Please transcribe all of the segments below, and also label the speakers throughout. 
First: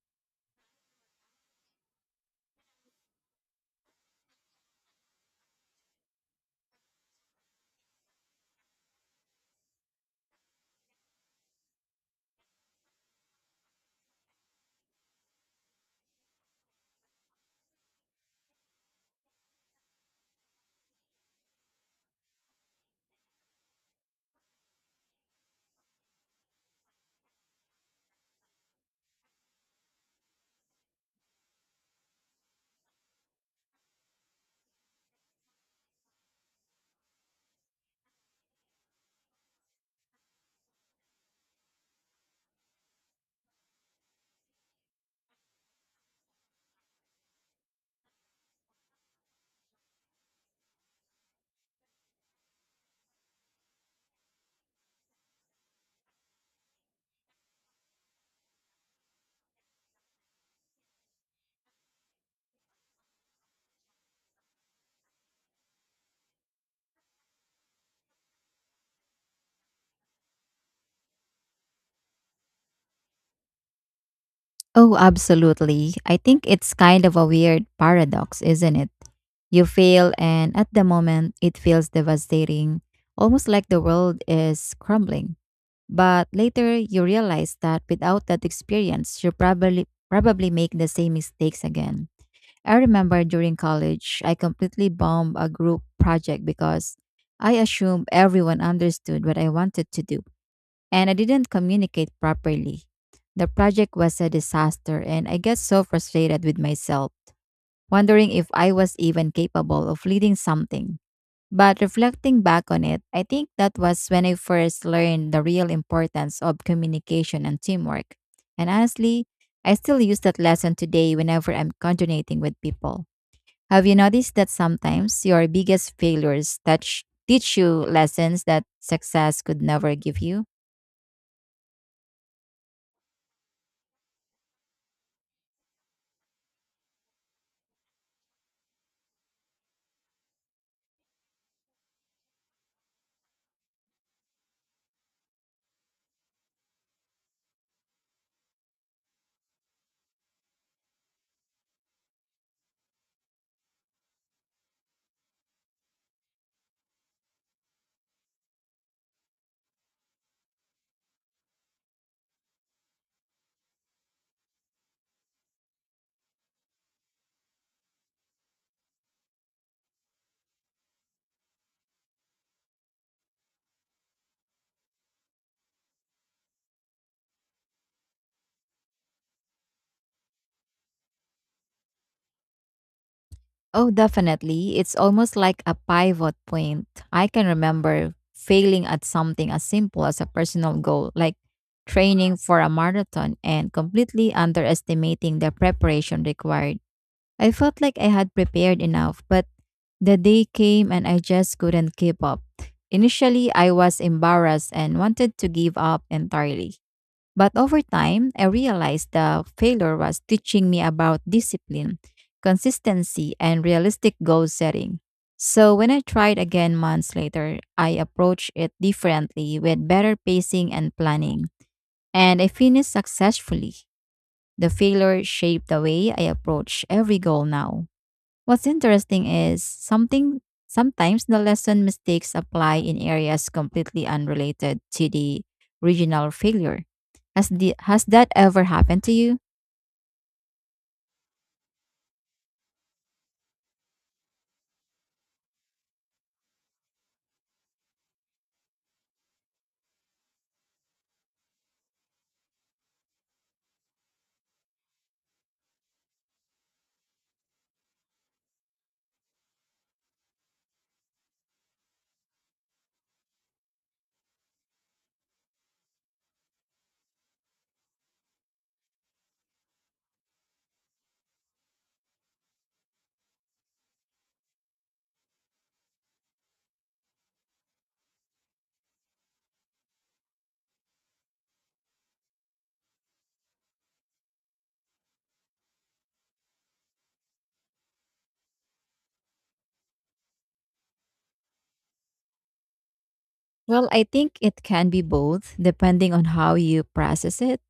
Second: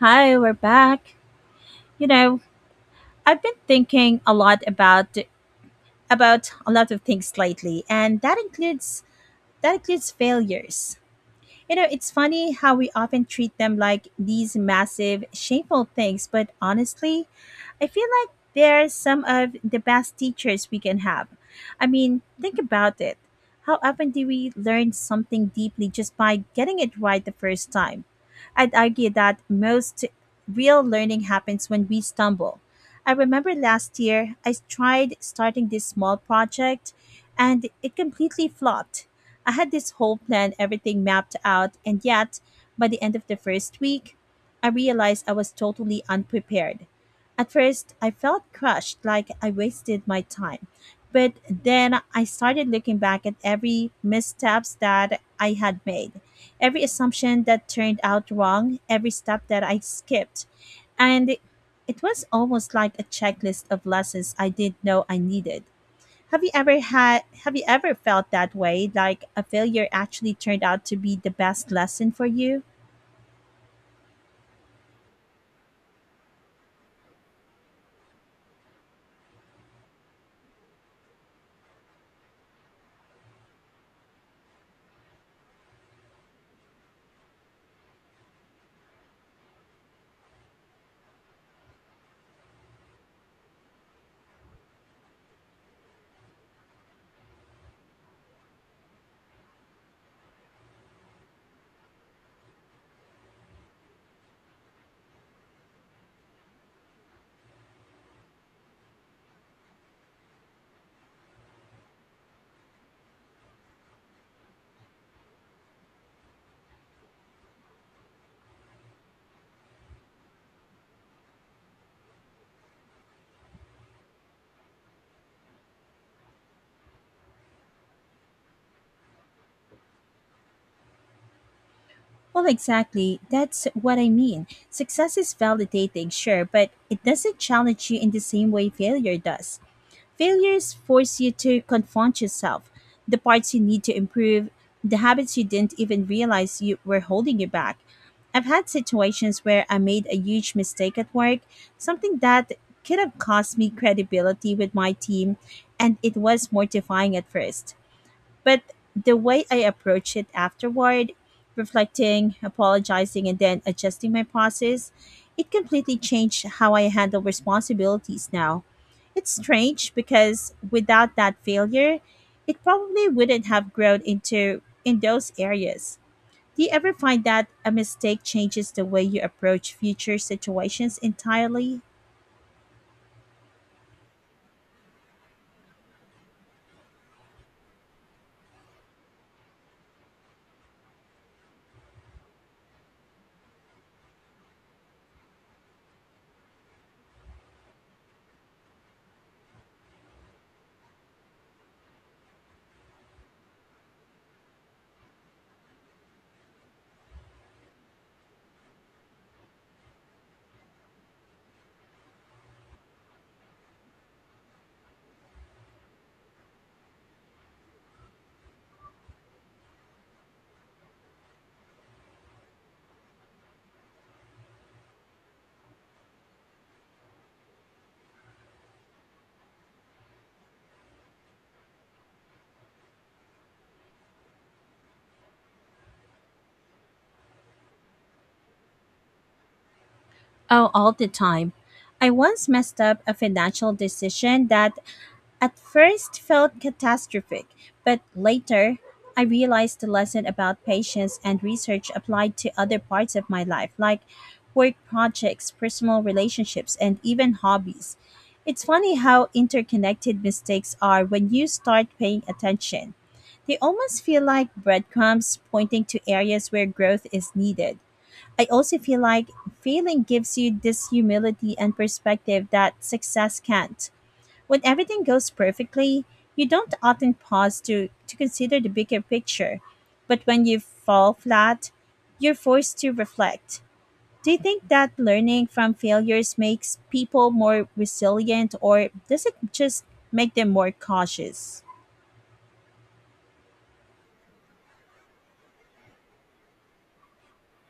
Speaker 1: Hi, we're back. You know, I've been thinking a lot about a lot of things lately, and that includes failures. You know, it's funny how we often treat them like these massive, shameful things, but honestly, I feel like they're some of the best teachers we can have. I mean, think about it. How often do we learn something deeply just by getting it right the first time? I'd argue that most real learning happens when we stumble. I remember last year I tried starting this small project and it completely flopped. I had this whole plan, everything mapped out, and yet, by the end of the first week, I realized I was totally unprepared. At first, I felt crushed, like I wasted my time. But then I started looking back at every missteps that I had made, every assumption that turned out wrong, every step that I skipped. And it was almost like a checklist of lessons I didn't know I needed. Have you ever felt that way, like a failure actually turned out to be the best lesson for you?
Speaker 2: Oh, absolutely. I think it's kind of a weird paradox, isn't it? You fail, and at the moment, it feels devastating, almost like the world is crumbling. But later, you realize that without that experience, you probably make the same mistakes again. I remember during college, I completely bombed a group project because I assumed everyone understood what I wanted to do and I didn't communicate properly. The project was a disaster, and I got so frustrated with myself, wondering if I was even capable of leading something. But reflecting back on it, I think that was when I first learned the real importance of communication and teamwork. And honestly, I still use that lesson today whenever I'm coordinating with people. Have you noticed that sometimes your biggest failures teach you lessons that success could never give you?
Speaker 1: Well, exactly. That's what I mean. Success is validating, sure, but it doesn't challenge you in the same way failure does. Failures force you to confront yourself, the parts you need to improve, the habits you didn't even realize you were holding you back. I've had situations where I made a huge mistake at work, something that could have cost me credibility with my team, and it was mortifying at first. But the way I approach it afterward, reflecting, apologizing, and then adjusting my process, it completely changed how I handle responsibilities now. It's strange because without that failure, it probably wouldn't have grown into in those areas. Do you ever find that a mistake changes the way you approach future situations entirely?
Speaker 2: Oh, definitely. It's almost like a pivot point. I can remember failing at something as simple as a personal goal, like training for a marathon, and completely underestimating the preparation required. I felt like I had prepared enough, but the day came and I just couldn't keep up. Initially, I was embarrassed and wanted to give up entirely. But over time, I realized the failure was teaching me about discipline, consistency, and realistic goal setting. So when I tried again months later, I approached it differently with better pacing and planning. And I finished successfully. The failure shaped the way I approach every goal now. What's interesting is something sometimes the lesson mistakes apply in areas completely unrelated to the regional failure. Has that ever happened to you?
Speaker 1: Oh, all the time. I once messed up a financial decision that at first felt catastrophic, but later I realized the lesson about patience and research applied to other parts of my life, like work projects, personal relationships, and even hobbies. It's funny how interconnected mistakes are when you start paying attention. They almost feel like breadcrumbs pointing to areas where growth is needed. I also feel like failing gives you this humility and perspective that success can't. When everything goes perfectly, you don't often pause to consider the bigger picture. But when you fall flat, you're forced to reflect. Do you think that learning from failures makes people more resilient, or does it just make them more cautious?
Speaker 2: Well, I think it can be both depending on how you process it.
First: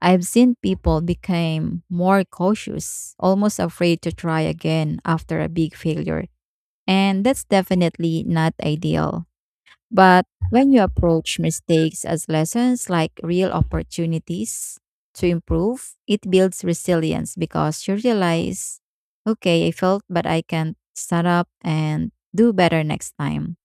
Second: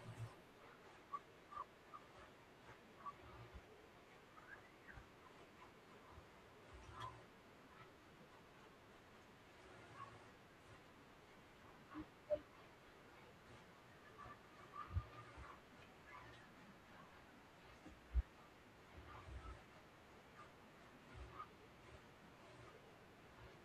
Speaker 2: I've seen people became more cautious, almost afraid to try again after a big failure, and that's definitely not ideal. But when you approach mistakes as lessons, like real opportunities to improve, it builds resilience because you realize, okay, I failed, but I can stand up and do better next time.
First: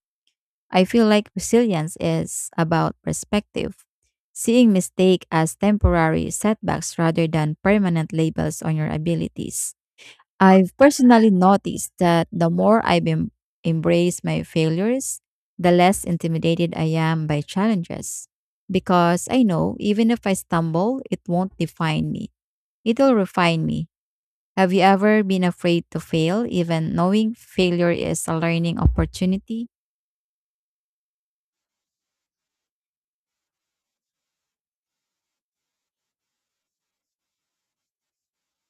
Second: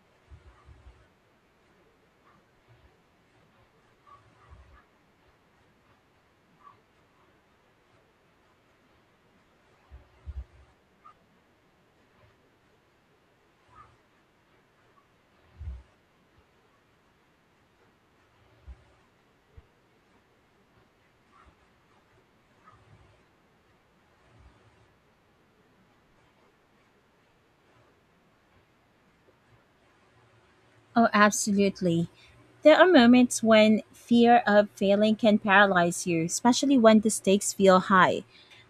Speaker 2: I feel like resilience is about perspective, seeing mistake as temporary setbacks rather than permanent labels on your abilities. I've personally noticed that the more I've embraced my failures, the less intimidated I am by challenges. Because I know even if I stumble, it won't define me, it'll refine me. Have you ever been afraid to fail, even knowing failure is a learning opportunity?
Speaker 1: Oh, absolutely. There are moments when fear of failing can paralyze you, especially when the stakes feel high.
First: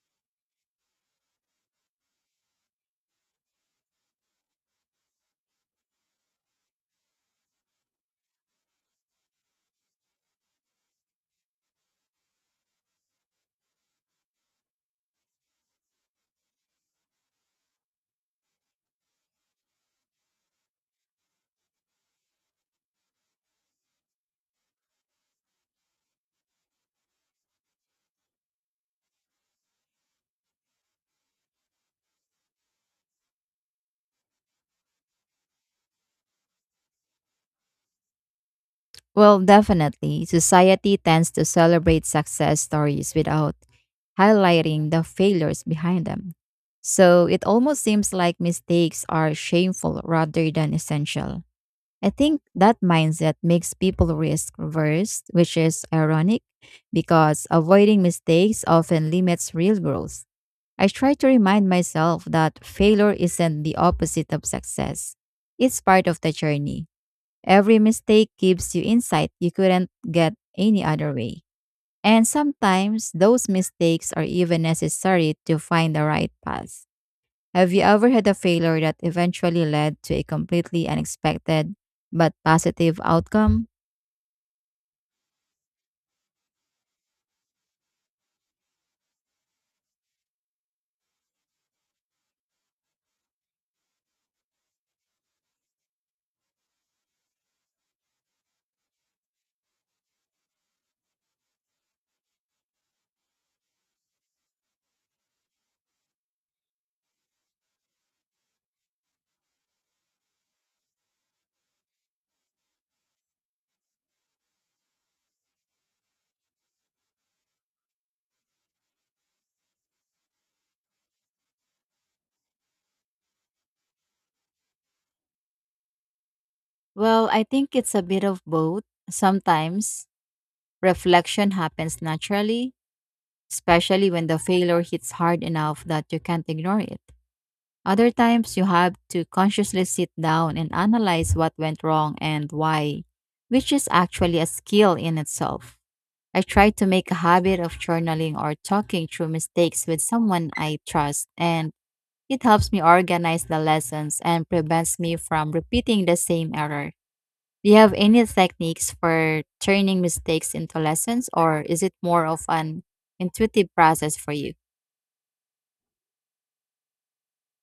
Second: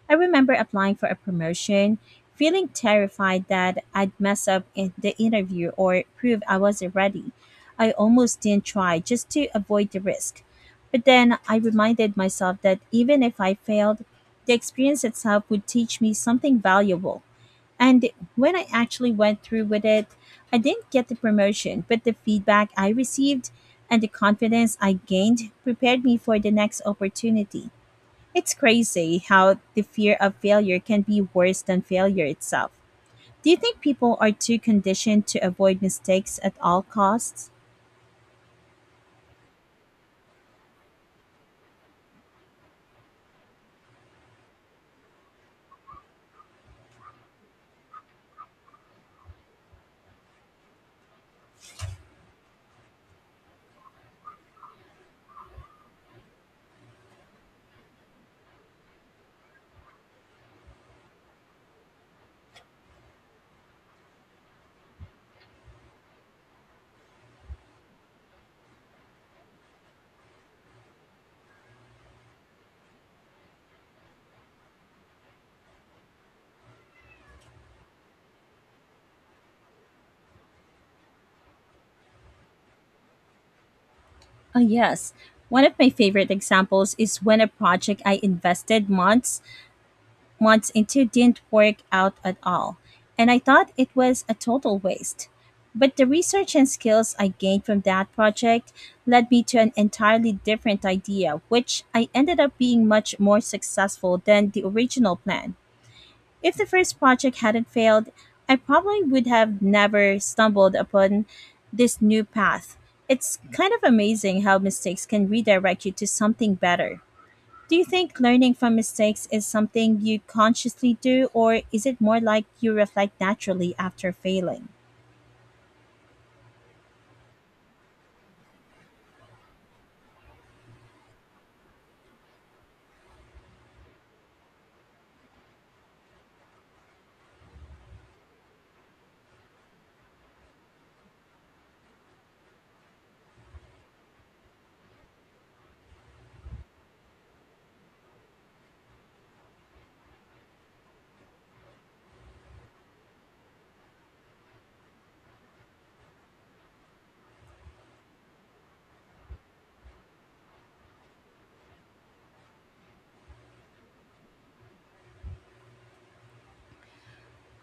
Speaker 1: I remember applying for a promotion, feeling terrified that I'd mess up in the interview or prove I wasn't ready. I almost didn't try just to avoid the risk. But then I reminded myself that even if I failed, the experience itself would teach me something valuable. And when I actually went through with it, I didn't get the promotion, but the feedback I received and the confidence I gained prepared me for the next opportunity. It's crazy how the fear of failure can be worse than failure itself. Do you think people are too conditioned to avoid mistakes at all costs?
Speaker 2: Well, definitely. Society tends to celebrate success stories without highlighting the failures behind them. So it almost seems like mistakes are shameful rather than essential. I think that mindset makes people risk averse, which is ironic because avoiding mistakes often limits real growth. I try to remind myself that failure isn't the opposite of success. It's part of the journey. Every mistake gives you insight you couldn't get any other way. And sometimes those mistakes are even necessary to find the right path. Have you ever had a failure that eventually led to a completely unexpected but positive outcome?
Speaker 1: Oh, yes. One of my favorite examples is when a project I invested months into didn't work out at all, and I thought it was a total waste. But the research and skills I gained from that project led me to an entirely different idea, which I ended up being much more successful than the original plan. If the first project hadn't failed, I probably would have never stumbled upon this new path. It's kind of amazing how mistakes can redirect you to something better. Do you think learning from mistakes is something you consciously do, or is it more like you reflect naturally after failing?
Speaker 2: Well, I think it's a bit of both. Sometimes reflection happens naturally, especially when the failure hits hard enough that you can't ignore it. Other times, you have to consciously sit down and analyze what went wrong and why, which is actually a skill in itself. I try to make a habit of journaling or talking through mistakes with someone I trust, and it helps me organize the lessons and prevents me from repeating the same error. Do you have any techniques for turning mistakes into lessons, or is it more of an intuitive process for you?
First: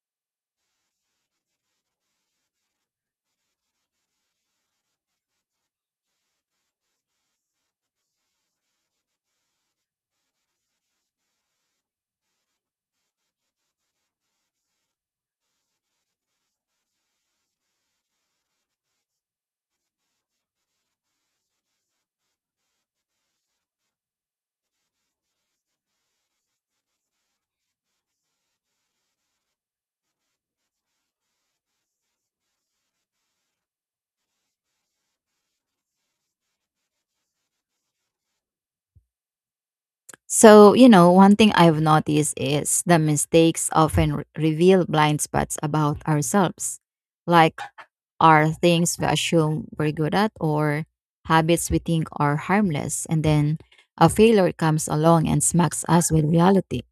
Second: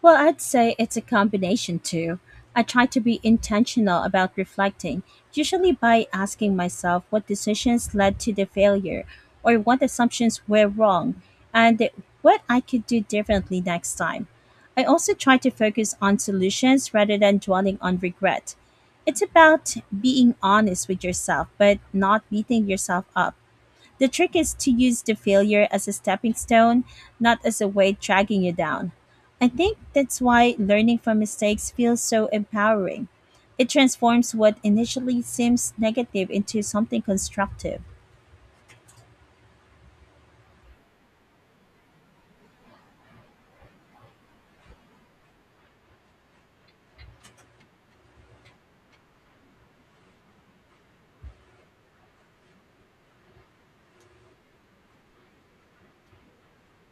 Speaker 1: Well, I'd say it's a combination too. I try to be intentional about reflecting, usually by asking myself what decisions led to the failure or what assumptions were wrong and what I could do differently next time. I also try to focus on solutions rather than dwelling on regret. It's about being honest with yourself, but not beating yourself up. The trick is to use the failure as a stepping stone, not as a weight dragging you down. I think that's why learning from mistakes feels so empowering. It transforms what initially seems negative into something constructive.
Speaker 2: So, you know, one thing I've noticed is the mistakes often reveal blind spots about ourselves, like are things we assume we're good at or habits we think are harmless. And then a failure comes along and smacks us with reality.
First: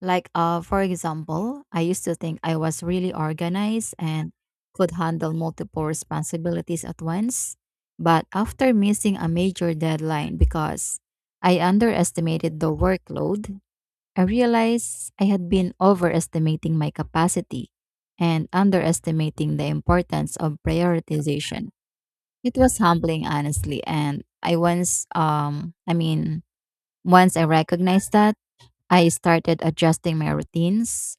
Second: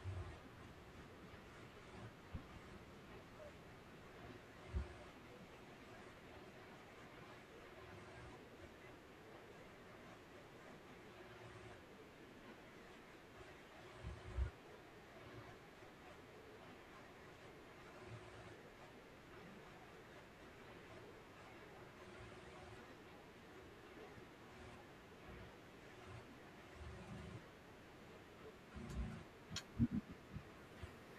Speaker 2: Like, for example, I used to think I was really organized and could handle multiple responsibilities at once. But after missing a major deadline because I underestimated the workload, I realized I had been overestimating my capacity and underestimating the importance of prioritization. It was humbling, honestly, and I once, I mean, once I recognized that, I started adjusting my routines,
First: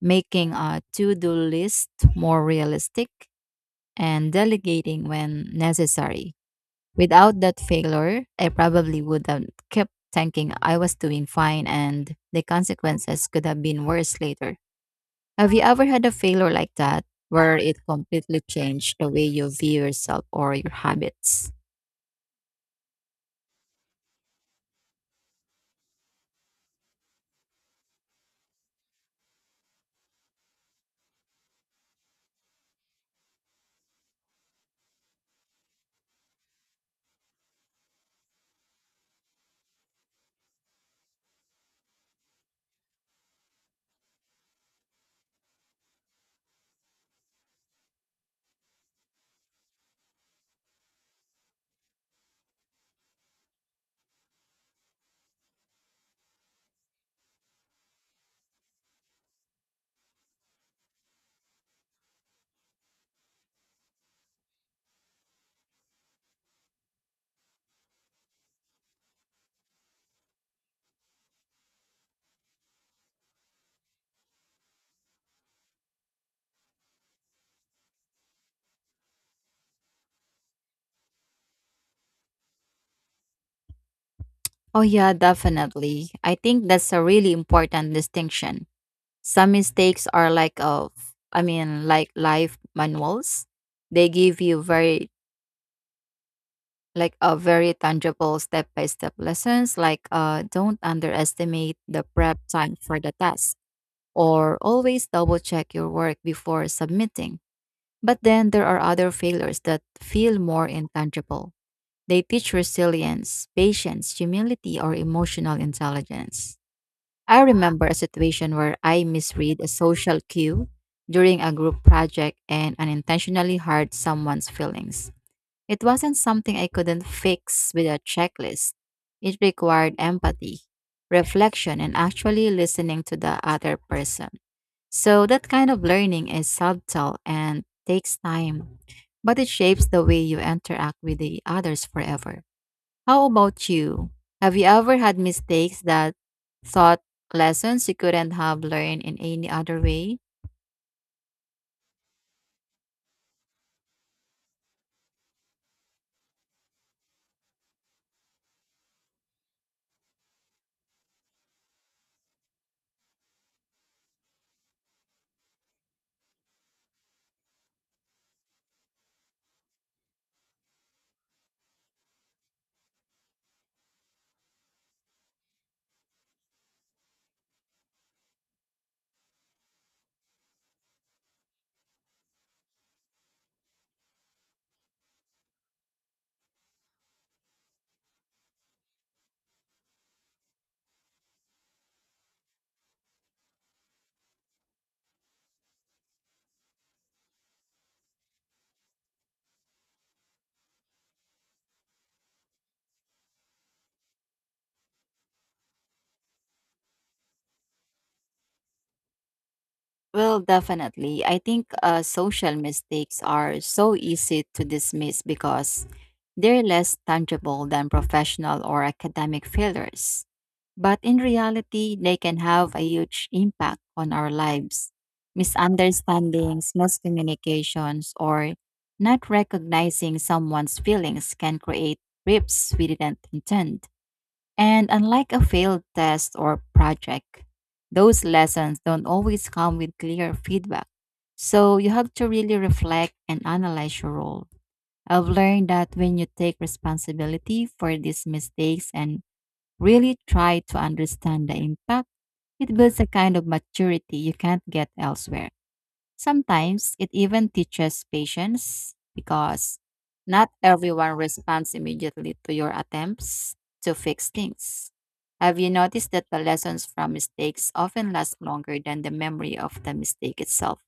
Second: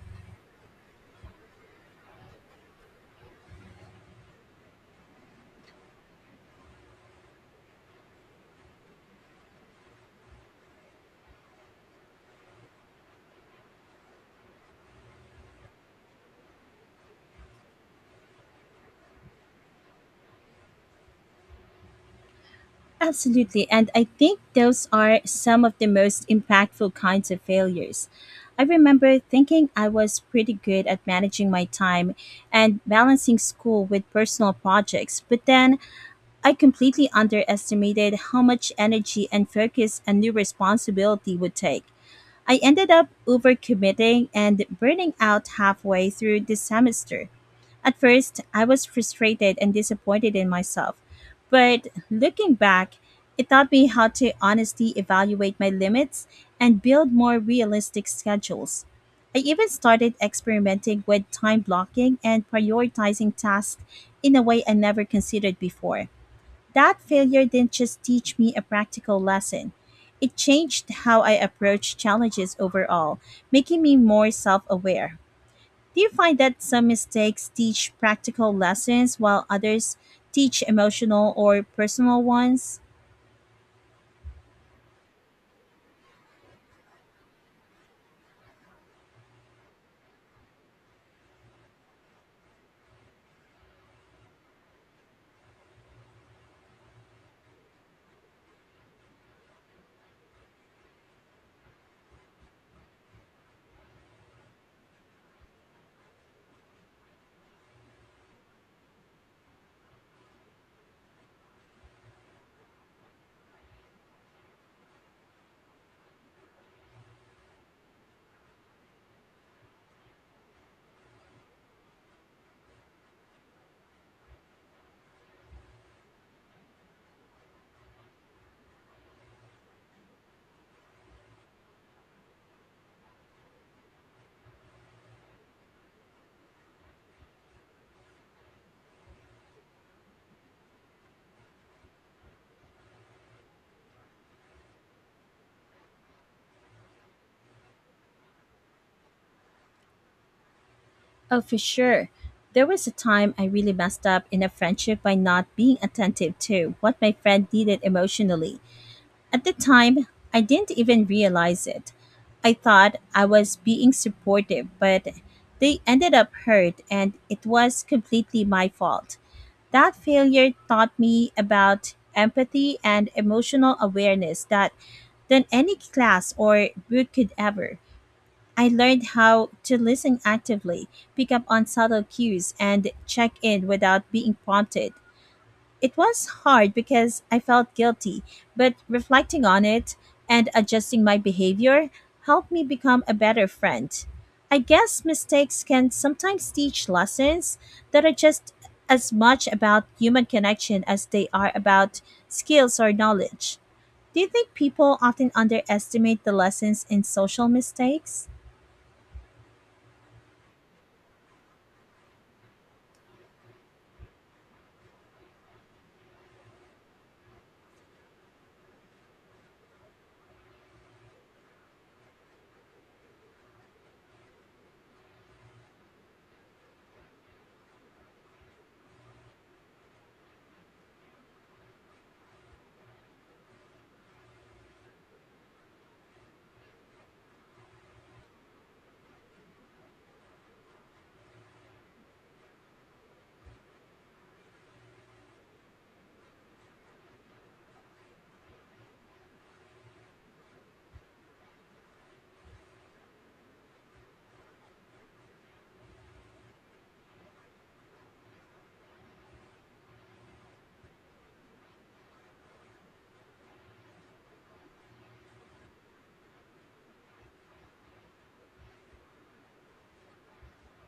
Speaker 2: making a to-do list more realistic, and delegating when necessary. Without that failure, I probably would have kept thinking I was doing fine and the consequences could have been worse later. Have you ever had a failure like that where it completely changed the way you view yourself or your habits?
Speaker 1: Absolutely, and I think those are some of the most impactful kinds of failures. I remember thinking I was pretty good at managing my time and balancing school with personal projects, but then I completely underestimated how much energy and focus a new responsibility would take. I ended up overcommitting and burning out halfway through the semester. At first, I was frustrated and disappointed in myself, but looking back, it taught me how to honestly evaluate my limits and build more realistic schedules. I even started experimenting with time blocking and prioritizing tasks in a way I never considered before. That failure didn't just teach me a practical lesson, it changed how I approach challenges overall, making me more self aware. Do you find that some mistakes teach practical lessons while others teach emotional or personal ones?
Speaker 2: Oh, yeah, definitely. I think that's a really important distinction. Some mistakes are like life manuals. They give you very like a very tangible step-by-step lessons like don't underestimate the prep time for the task or always double check your work before submitting. But then there are other failures that feel more intangible. They teach resilience, patience, humility, or emotional intelligence. I remember a situation where I misread a social cue during a group project and unintentionally hurt someone's feelings. It wasn't something I couldn't fix with a checklist. It required empathy, reflection, and actually listening to the other person. So that kind of learning is subtle and takes time, but it shapes the way you interact with the others forever. How about you? Have you ever had mistakes that thought lessons you couldn't have learned in any other way?
Speaker 1: Oh, for sure. There was a time I really messed up in a friendship by not being attentive to what my friend needed emotionally. At the time, I didn't even realize it. I thought I was being supportive, but they ended up hurt and it was completely my fault. That failure taught me about empathy and emotional awareness that than any class or book could ever. I learned how to listen actively, pick up on subtle cues, and check in without being prompted. It was hard because I felt guilty, but reflecting on it and adjusting my behavior helped me become a better friend. I guess mistakes can sometimes teach lessons that are just as much about human connection as they are about skills or knowledge. Do you think people often underestimate the lessons in social mistakes?
Speaker 2: Well, definitely. I think social mistakes are so easy to dismiss because they're less tangible than professional or academic failures, but in reality, they can have a huge impact on our lives. Misunderstandings, miscommunications, or not recognizing someone's feelings can create rifts we didn't intend. And unlike a failed test or project, those lessons don't always come with clear feedback. So you have to really reflect and analyze your role. I've learned that when you take responsibility for these mistakes and really try to understand the impact, it builds a kind of maturity you can't get elsewhere. Sometimes it even teaches patience because not everyone responds immediately to your attempts to fix things. Have you noticed that the lessons from mistakes often last longer than the memory of the mistake itself?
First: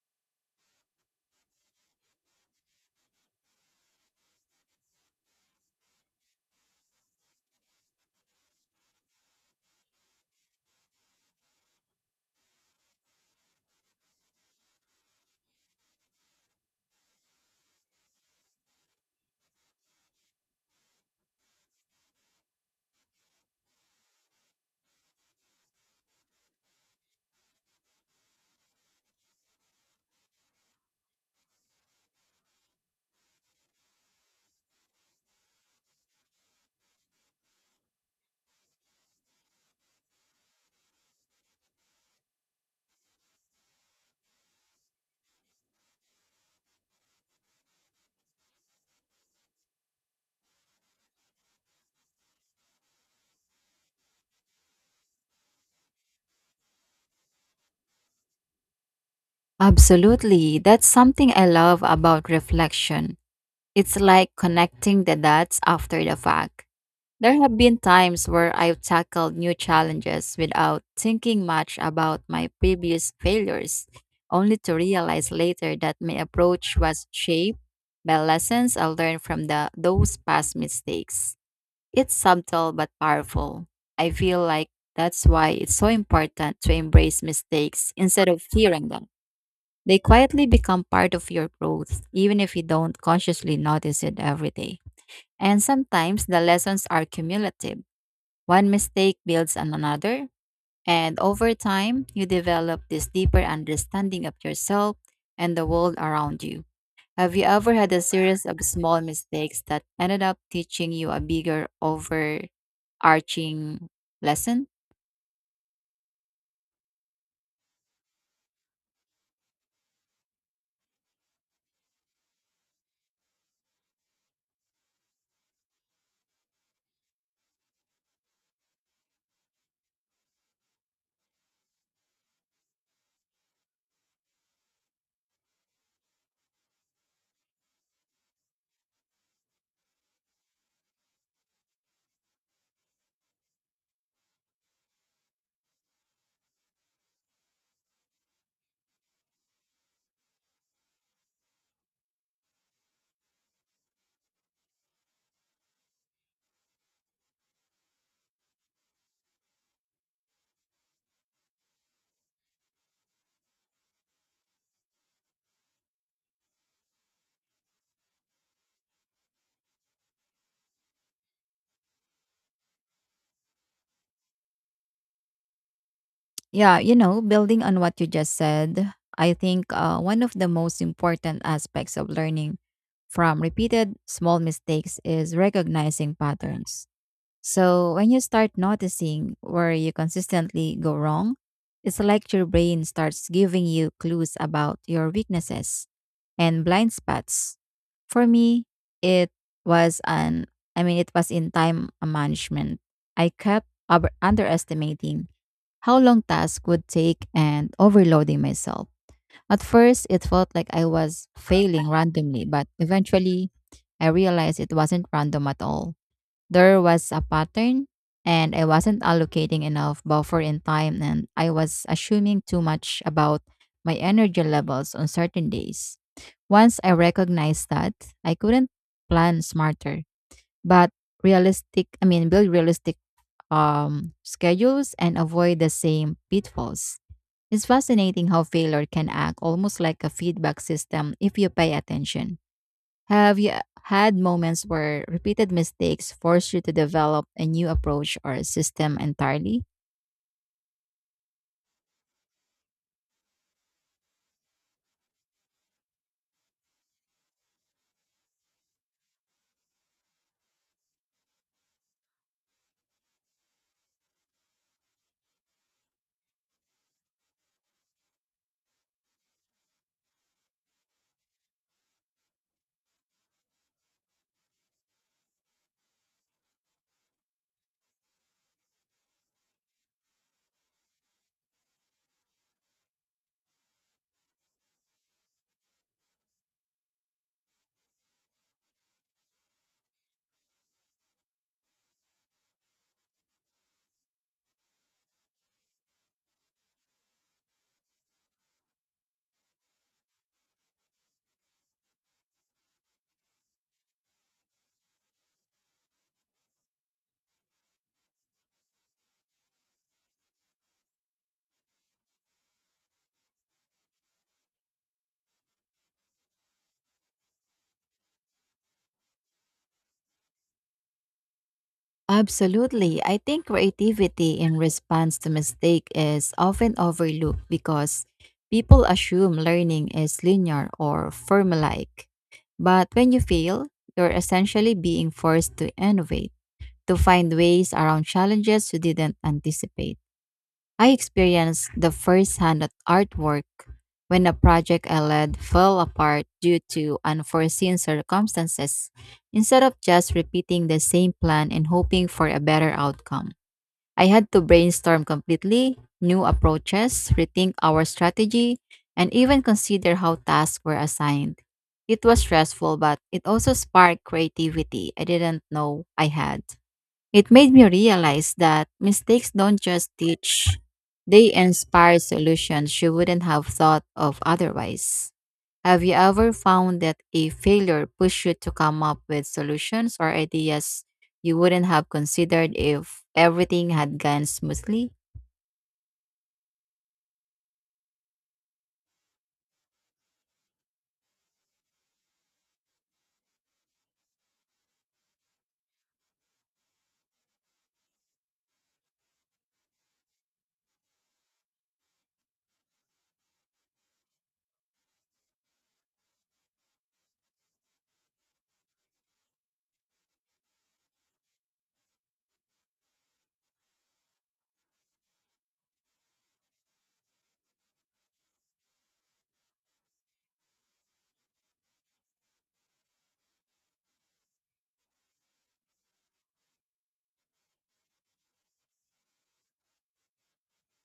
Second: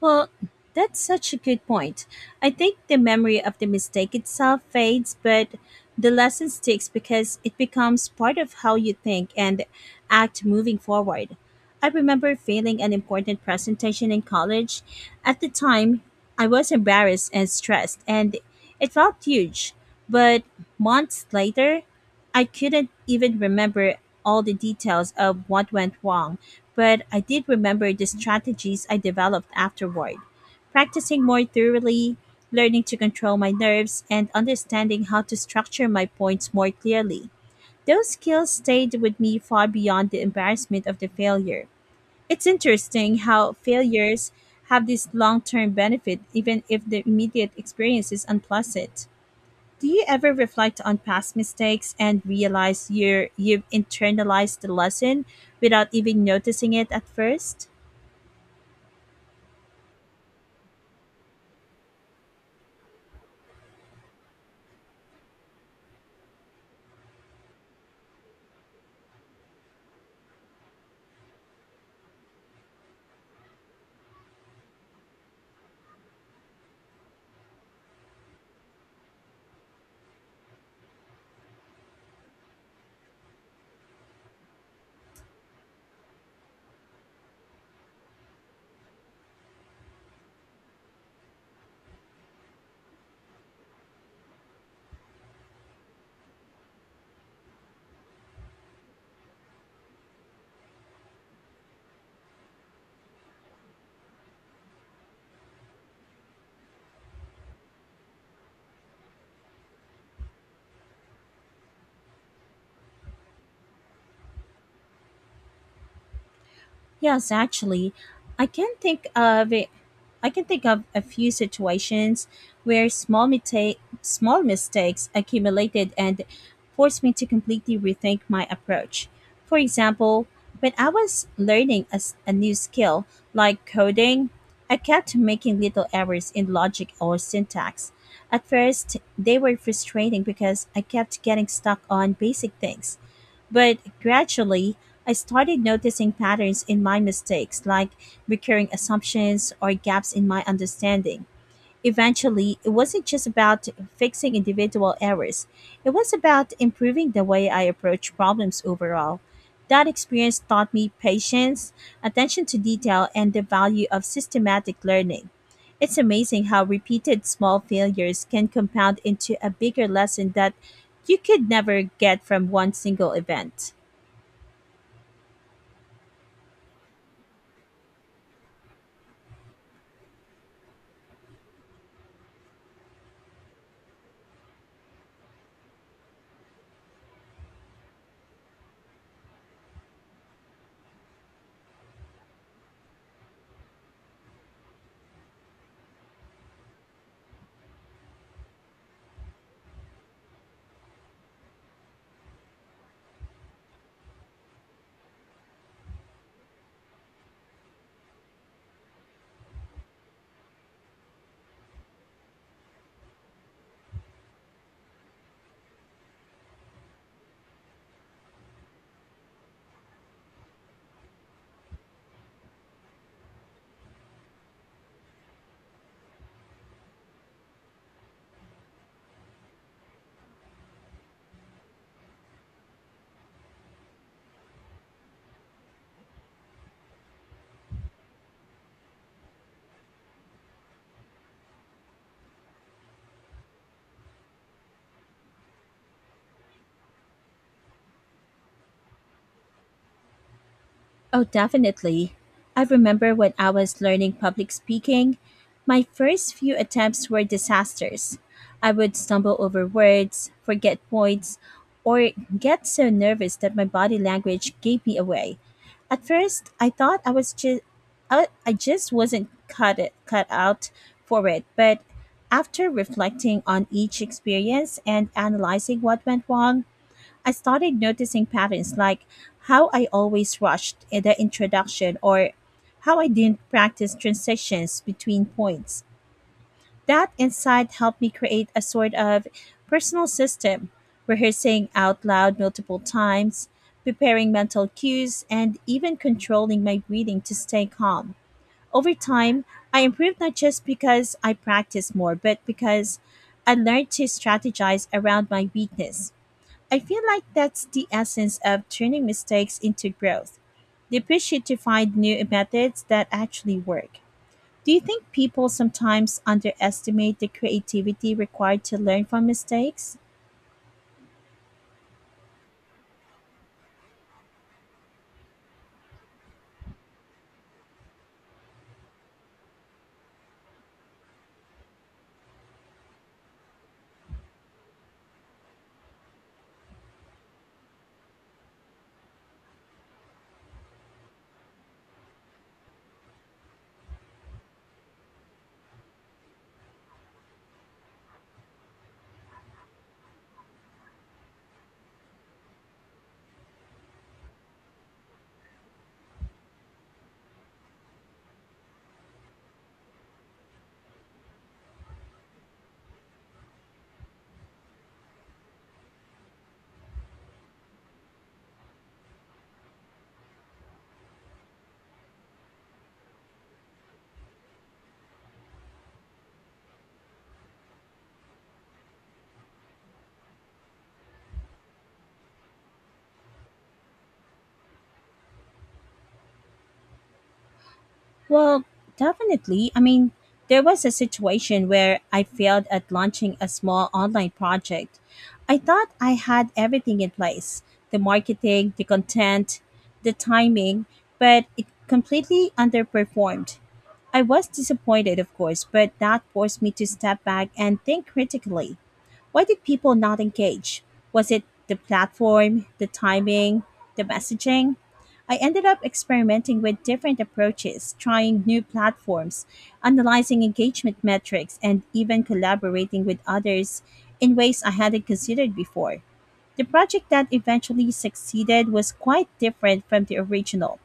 Speaker 1: Well, that's such a good point. I think the memory of the mistake itself fades, but the lesson sticks because it becomes part of how you think and act moving forward. I remember failing an important presentation in college. At the time, I was embarrassed and stressed, and it felt huge. But months later, I couldn't even remember all the details of what went wrong, but I did remember the strategies I developed afterward. Practicing more thoroughly, learning to control my nerves, and understanding how to structure my points more clearly. Those skills stayed with me far beyond the embarrassment of the failure. It's interesting how failures have this long term benefit, even if the immediate experience is unpleasant. Do you ever reflect on past mistakes and realize you've internalized the lesson without even noticing it at first?
Speaker 2: Absolutely. That's something I love about reflection. It's like connecting the dots after the fact. There have been times where I've tackled new challenges without thinking much about my previous failures, only to realize later that my approach was shaped by lessons I learned from those past mistakes. It's subtle but powerful. I feel like that's why it's so important to embrace mistakes instead of fearing them. They quietly become part of your growth, even if you don't consciously notice it every day. And sometimes the lessons are cumulative. One mistake builds on another, and over time, you develop this deeper understanding of yourself and the world around you. Have you ever had a series of small mistakes that ended up teaching you a bigger, overarching lesson?
Speaker 1: Yes, actually, I can think of it. I can think of a few situations where small mistakes accumulated and forced me to completely rethink my approach. For example, when I was learning a new skill like coding, I kept making little errors in logic or syntax. At first, they were frustrating because I kept getting stuck on basic things, but gradually, I started noticing patterns in my mistakes, like recurring assumptions or gaps in my understanding. Eventually, it wasn't just about fixing individual errors, it was about improving the way I approach problems overall. That experience taught me patience, attention to detail, and the value of systematic learning. It's amazing how repeated small failures can compound into a bigger lesson that you could never get from one single event.
Speaker 2: Yeah, you know, building on what you just said, I think one of the most important aspects of learning from repeated small mistakes is recognizing patterns. So, when you start noticing where you consistently go wrong, it's like your brain starts giving you clues about your weaknesses and blind spots. For me, it was an it was in time management. I kept underestimating how long tasks would take and overloading myself. At first, it felt like I was failing randomly, but eventually, I realized it wasn't random at all. There was a pattern, and I wasn't allocating enough buffer in time, and I was assuming too much about my energy levels on certain days. Once I recognized that, I couldn't plan smarter, but build realistic schedules and avoid the same pitfalls. It's fascinating how failure can act almost like a feedback system if you pay attention. Have you had moments where repeated mistakes force you to develop a new approach or system entirely?
Speaker 1: Oh, definitely. I remember when I was learning public speaking, my first few attempts were disasters. I would stumble over words, forget points, or get so nervous that my body language gave me away. At first, I thought I was just I just wasn't cut out for it, but after reflecting on each experience and analyzing what went wrong, I started noticing patterns like how I always rushed in the introduction or how I didn't practice transitions between points. That insight helped me create a sort of personal system, rehearsing out loud multiple times, preparing mental cues, and even controlling my breathing to stay calm. Over time, I improved not just because I practiced more, but because I learned to strategize around my weakness. I feel like that's the essence of turning mistakes into growth. They push you to find new methods that actually work. Do you think people sometimes underestimate the creativity required to learn from mistakes?
Speaker 2: Absolutely. I think creativity in response to mistake is often overlooked because people assume learning is linear or formulaic. But when you fail, you're essentially being forced to innovate, to find ways around challenges you didn't anticipate. I experienced the first hand artwork when a project I led fell apart due to unforeseen circumstances. Instead of just repeating the same plan and hoping for a better outcome, I had to brainstorm completely new approaches, rethink our strategy, and even consider how tasks were assigned. It was stressful, but it also sparked creativity I didn't know I had. It made me realize that mistakes don't just teach, they inspire solutions you wouldn't have thought of otherwise. Have you ever found that a failure pushed you to come up with solutions or ideas you wouldn't have considered if everything had gone smoothly?
Speaker 1: Well, definitely. I mean, there was a situation where I failed at launching a small online project. I thought I had everything in place, the marketing, the content, the timing, but it completely underperformed. I was disappointed, of course, but that forced me to step back and think critically. Why did people not engage? Was it the platform, the timing, the messaging? I ended up experimenting with different approaches, trying new platforms, analyzing engagement metrics, and even collaborating with others in ways I hadn't considered before. The project that eventually succeeded was quite different from the original.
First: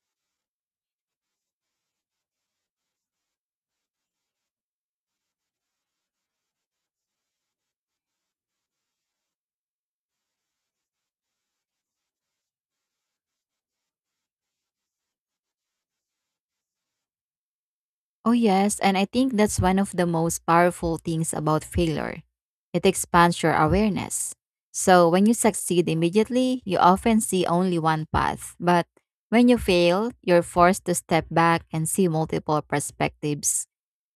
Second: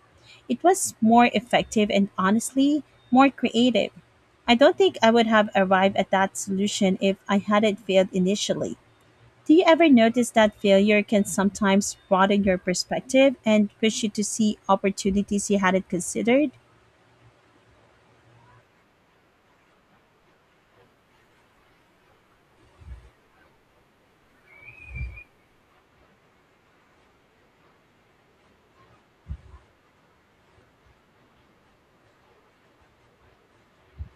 Speaker 1: It was more effective and honestly, more creative. I don't think I would have arrived at that solution if I hadn't failed initially. Do you ever notice that failure can sometimes broaden your perspective and push you to see opportunities you hadn't considered?
Speaker 2: Oh, yes, and I think that's one of the most powerful things about failure. It expands your awareness. So, when you succeed immediately, you often see only one path. But when you fail, you're forced to step back and see multiple perspectives.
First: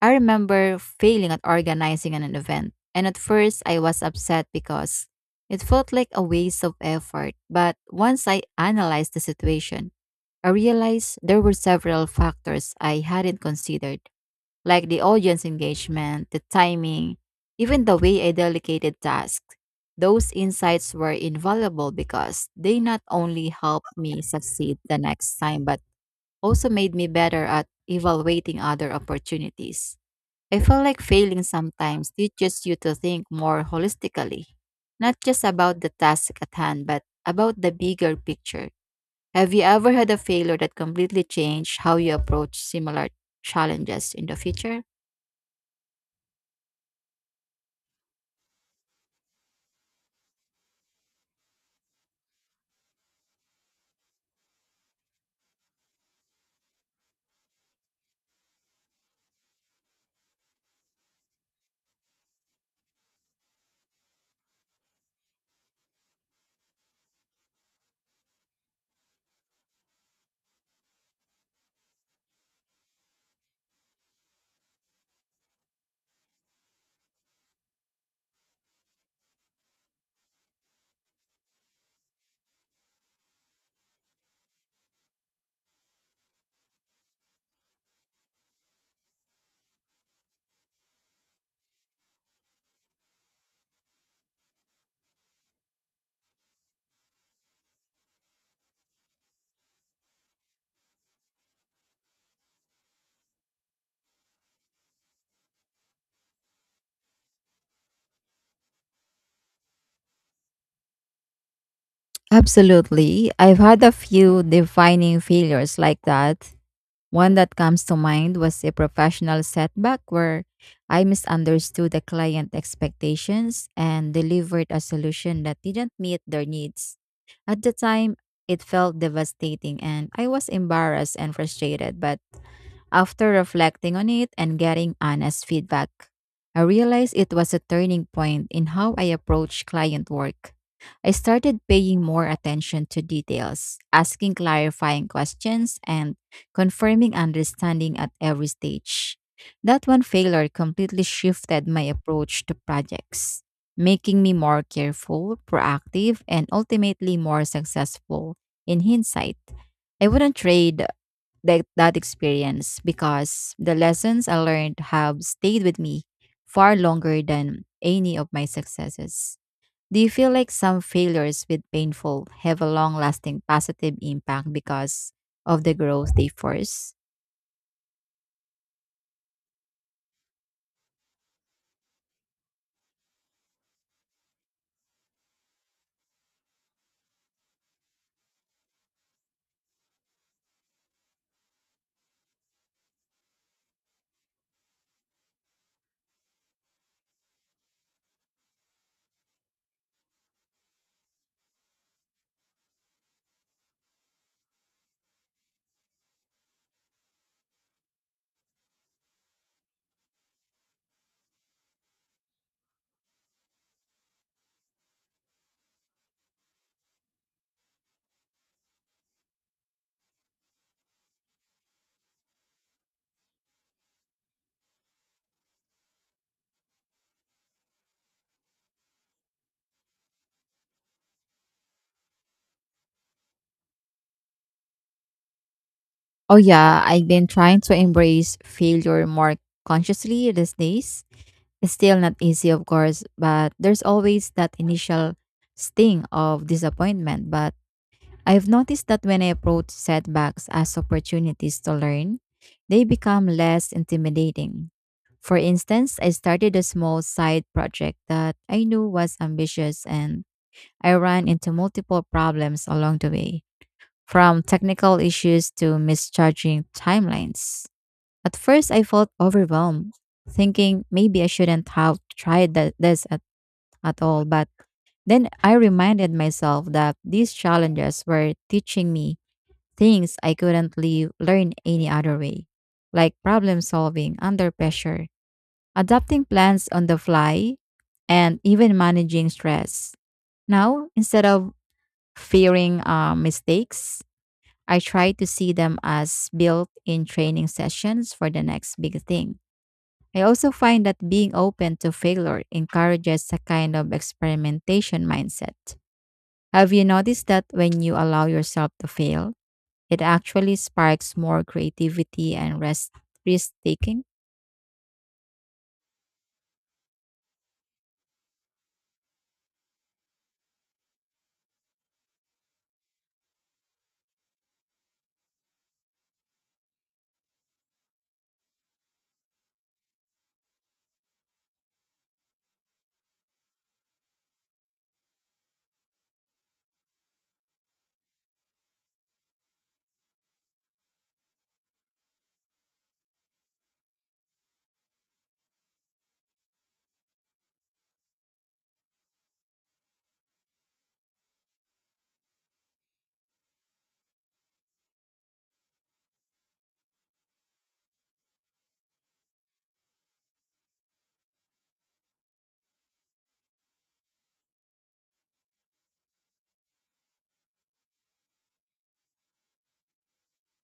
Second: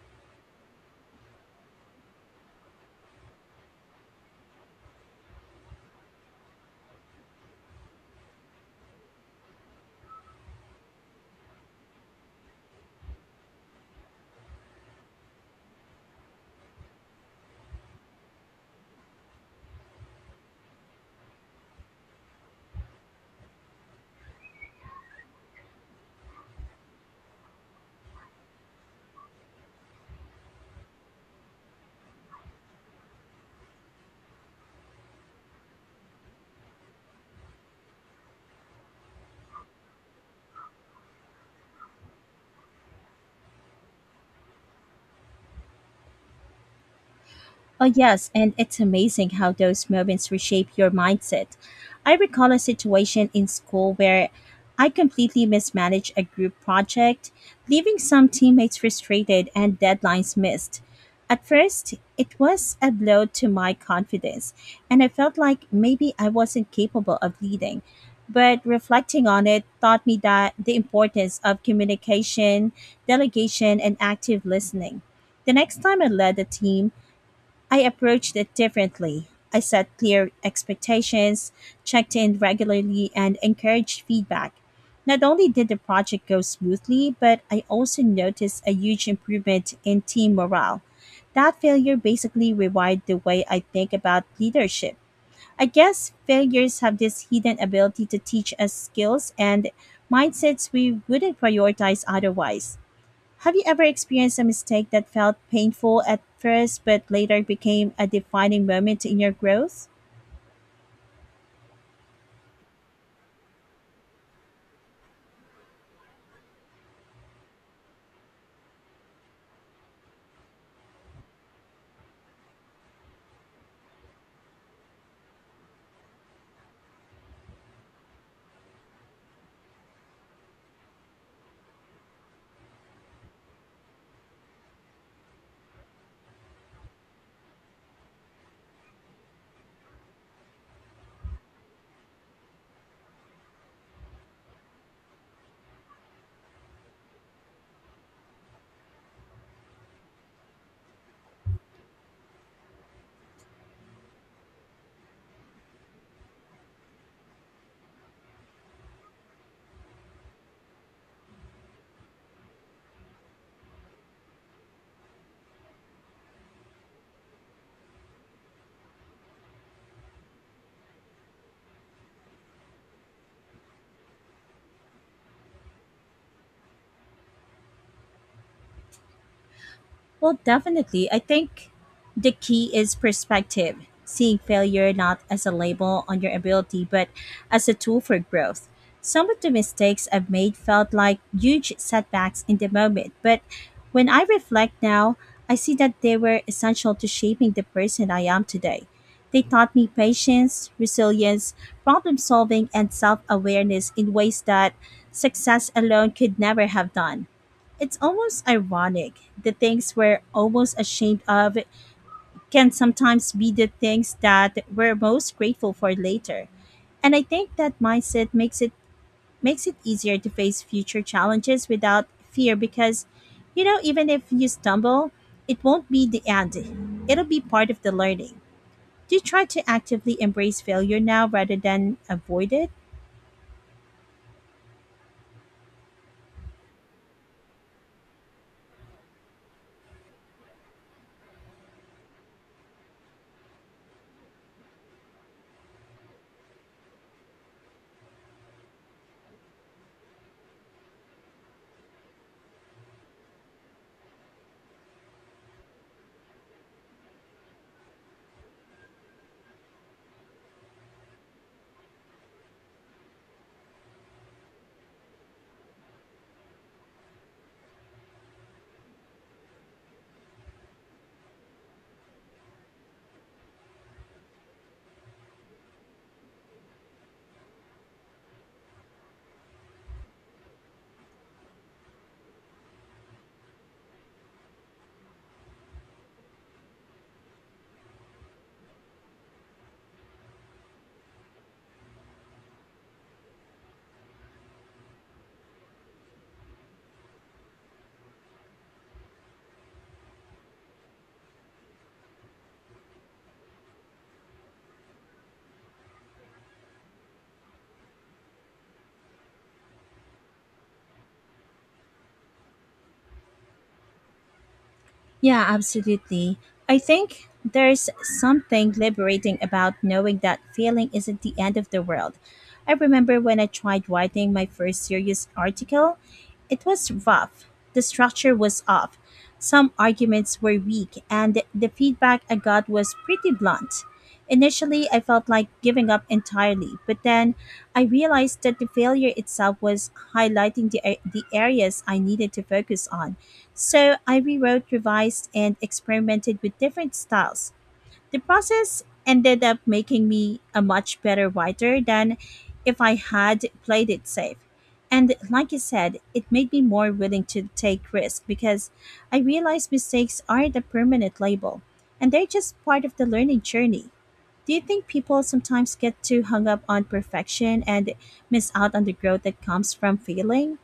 Speaker 2: I remember failing at organizing an event, and at first I was upset because it felt like a waste of effort. But once I analyzed the situation, I realized there were several factors I hadn't considered like the audience engagement, the timing, even the way I delegated tasks. Those insights were invaluable because they not only helped me succeed the next time, but also made me better at evaluating other opportunities. I feel like failing sometimes teaches you to think more holistically, not just about the task at hand, but about the bigger picture. Have you ever had a failure that completely changed how you approach similar challenges in the future?
Speaker 1: Oh, yes, and it's amazing how those moments reshape your mindset. I recall a situation in school where I completely mismanaged a group project, leaving some teammates frustrated and deadlines missed. At first, it was a blow to my confidence, and I felt like maybe I wasn't capable of leading. But reflecting on it taught me that the importance of communication, delegation, and active listening. The next time I led a team, I approached it differently. I set clear expectations, checked in regularly, and encouraged feedback. Not only did the project go smoothly, but I also noticed a huge improvement in team morale. That failure basically rewired the way I think about leadership. I guess failures have this hidden ability to teach us skills and mindsets we wouldn't prioritize otherwise. Have you ever experienced a mistake that felt painful at first but later became a defining moment in your growth?
Speaker 2: Absolutely. I've had a few defining failures like that. One that comes to mind was a professional setback where I misunderstood the client expectations and delivered a solution that didn't meet their needs. At the time, it felt devastating and I was embarrassed and frustrated, but after reflecting on it and getting honest feedback, I realized it was a turning point in how I approach client work. I started paying more attention to details, asking clarifying questions, and confirming understanding at every stage. That one failure completely shifted my approach to projects, making me more careful, proactive, and ultimately more successful in hindsight. I wouldn't trade that experience because the lessons I learned have stayed with me far longer than any of my successes. Do you feel like some failures with painful have a long lasting positive impact because of the growth they force?
Speaker 1: Well, definitely. I think the key is perspective, seeing failure not as a label on your ability, but as a tool for growth. Some of the mistakes I've made felt like huge setbacks in the moment, but when I reflect now, I see that they were essential to shaping the person I am today. They taught me patience, resilience, problem solving, and self awareness in ways that success alone could never have done. It's almost ironic. The things we're almost ashamed of can sometimes be the things that we're most grateful for later. And I think that mindset makes it easier to face future challenges without fear because you know even if you stumble, it won't be the end. It'll be part of the learning. Do you try to actively embrace failure now rather than avoid it?
Speaker 2: Oh, yeah, I've been trying to embrace failure more consciously these days. It's still not easy, of course, but there's always that initial sting of disappointment. But I've noticed that when I approach setbacks as opportunities to learn, they become less intimidating. For instance, I started a small side project that I knew was ambitious and I ran into multiple problems along the way, from technical issues to misjudging timelines. At first, I felt overwhelmed, thinking maybe I shouldn't have tried this at all, but then I reminded myself that these challenges were teaching me things I couldn't learn any other way, like problem solving under pressure, adapting plans on the fly, and even managing stress. Now, instead of fearing mistakes, I try to see them as built in training sessions for the next big thing. I also find that being open to failure encourages a kind of experimentation mindset. Have you noticed that when you allow yourself to fail, it actually sparks more creativity and risk taking.
Speaker 1: Yeah, absolutely. I think there's something liberating about knowing that failing isn't the end of the world. I remember when I tried writing my first serious article, it was rough. The structure was off. Some arguments were weak, and the feedback I got was pretty blunt. Initially, I felt like giving up entirely, but then I realized that the failure itself was highlighting the areas I needed to focus on. So I rewrote, revised, and experimented with different styles. The process ended up making me a much better writer than if I had played it safe. And like you said, it made me more willing to take risks because I realized mistakes aren't a permanent label and they're just part of the learning journey. Do you think people sometimes get too hung up on perfection and miss out on the growth that comes from failing?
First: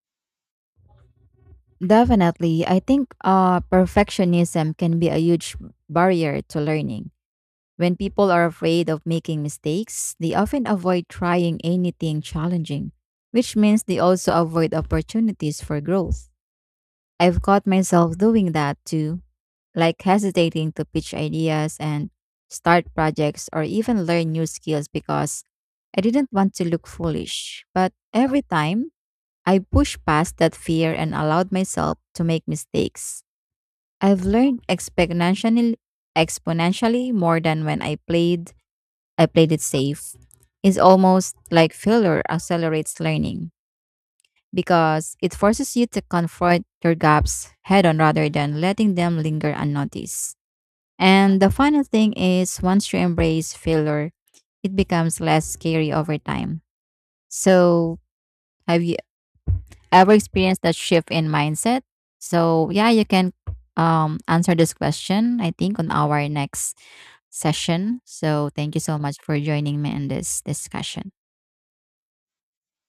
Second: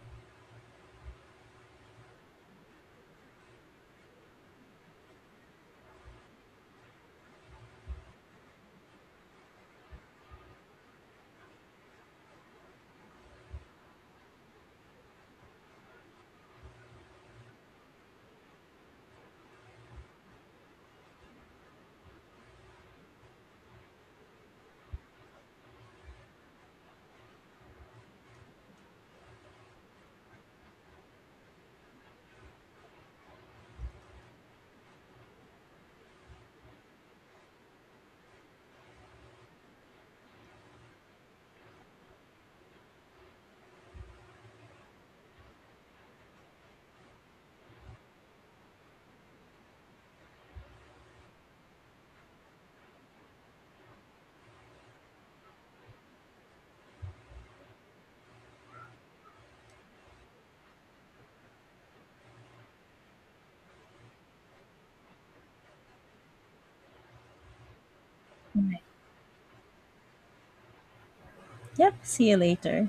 Speaker 2: Definitely. I think perfectionism can be a huge barrier to learning. When people are afraid of making mistakes, they often avoid trying anything challenging, which means they also avoid opportunities for growth. I've caught myself doing that too, like hesitating to pitch ideas and start projects or even learn new skills because I didn't want to look foolish. But every time I pushed past that fear and allowed myself to make mistakes, I've learned exponentially more than when I played it safe. It's almost like failure accelerates learning because it forces you to confront your gaps head on rather than letting them linger unnoticed. And the final thing is once you embrace failure, it becomes less scary over time. So, have you ever experienced that shift in mindset? So, yeah, you can answer this question, I think, on our next session. So, thank you so much for joining me in this discussion.
Speaker 1: Yep, see you later.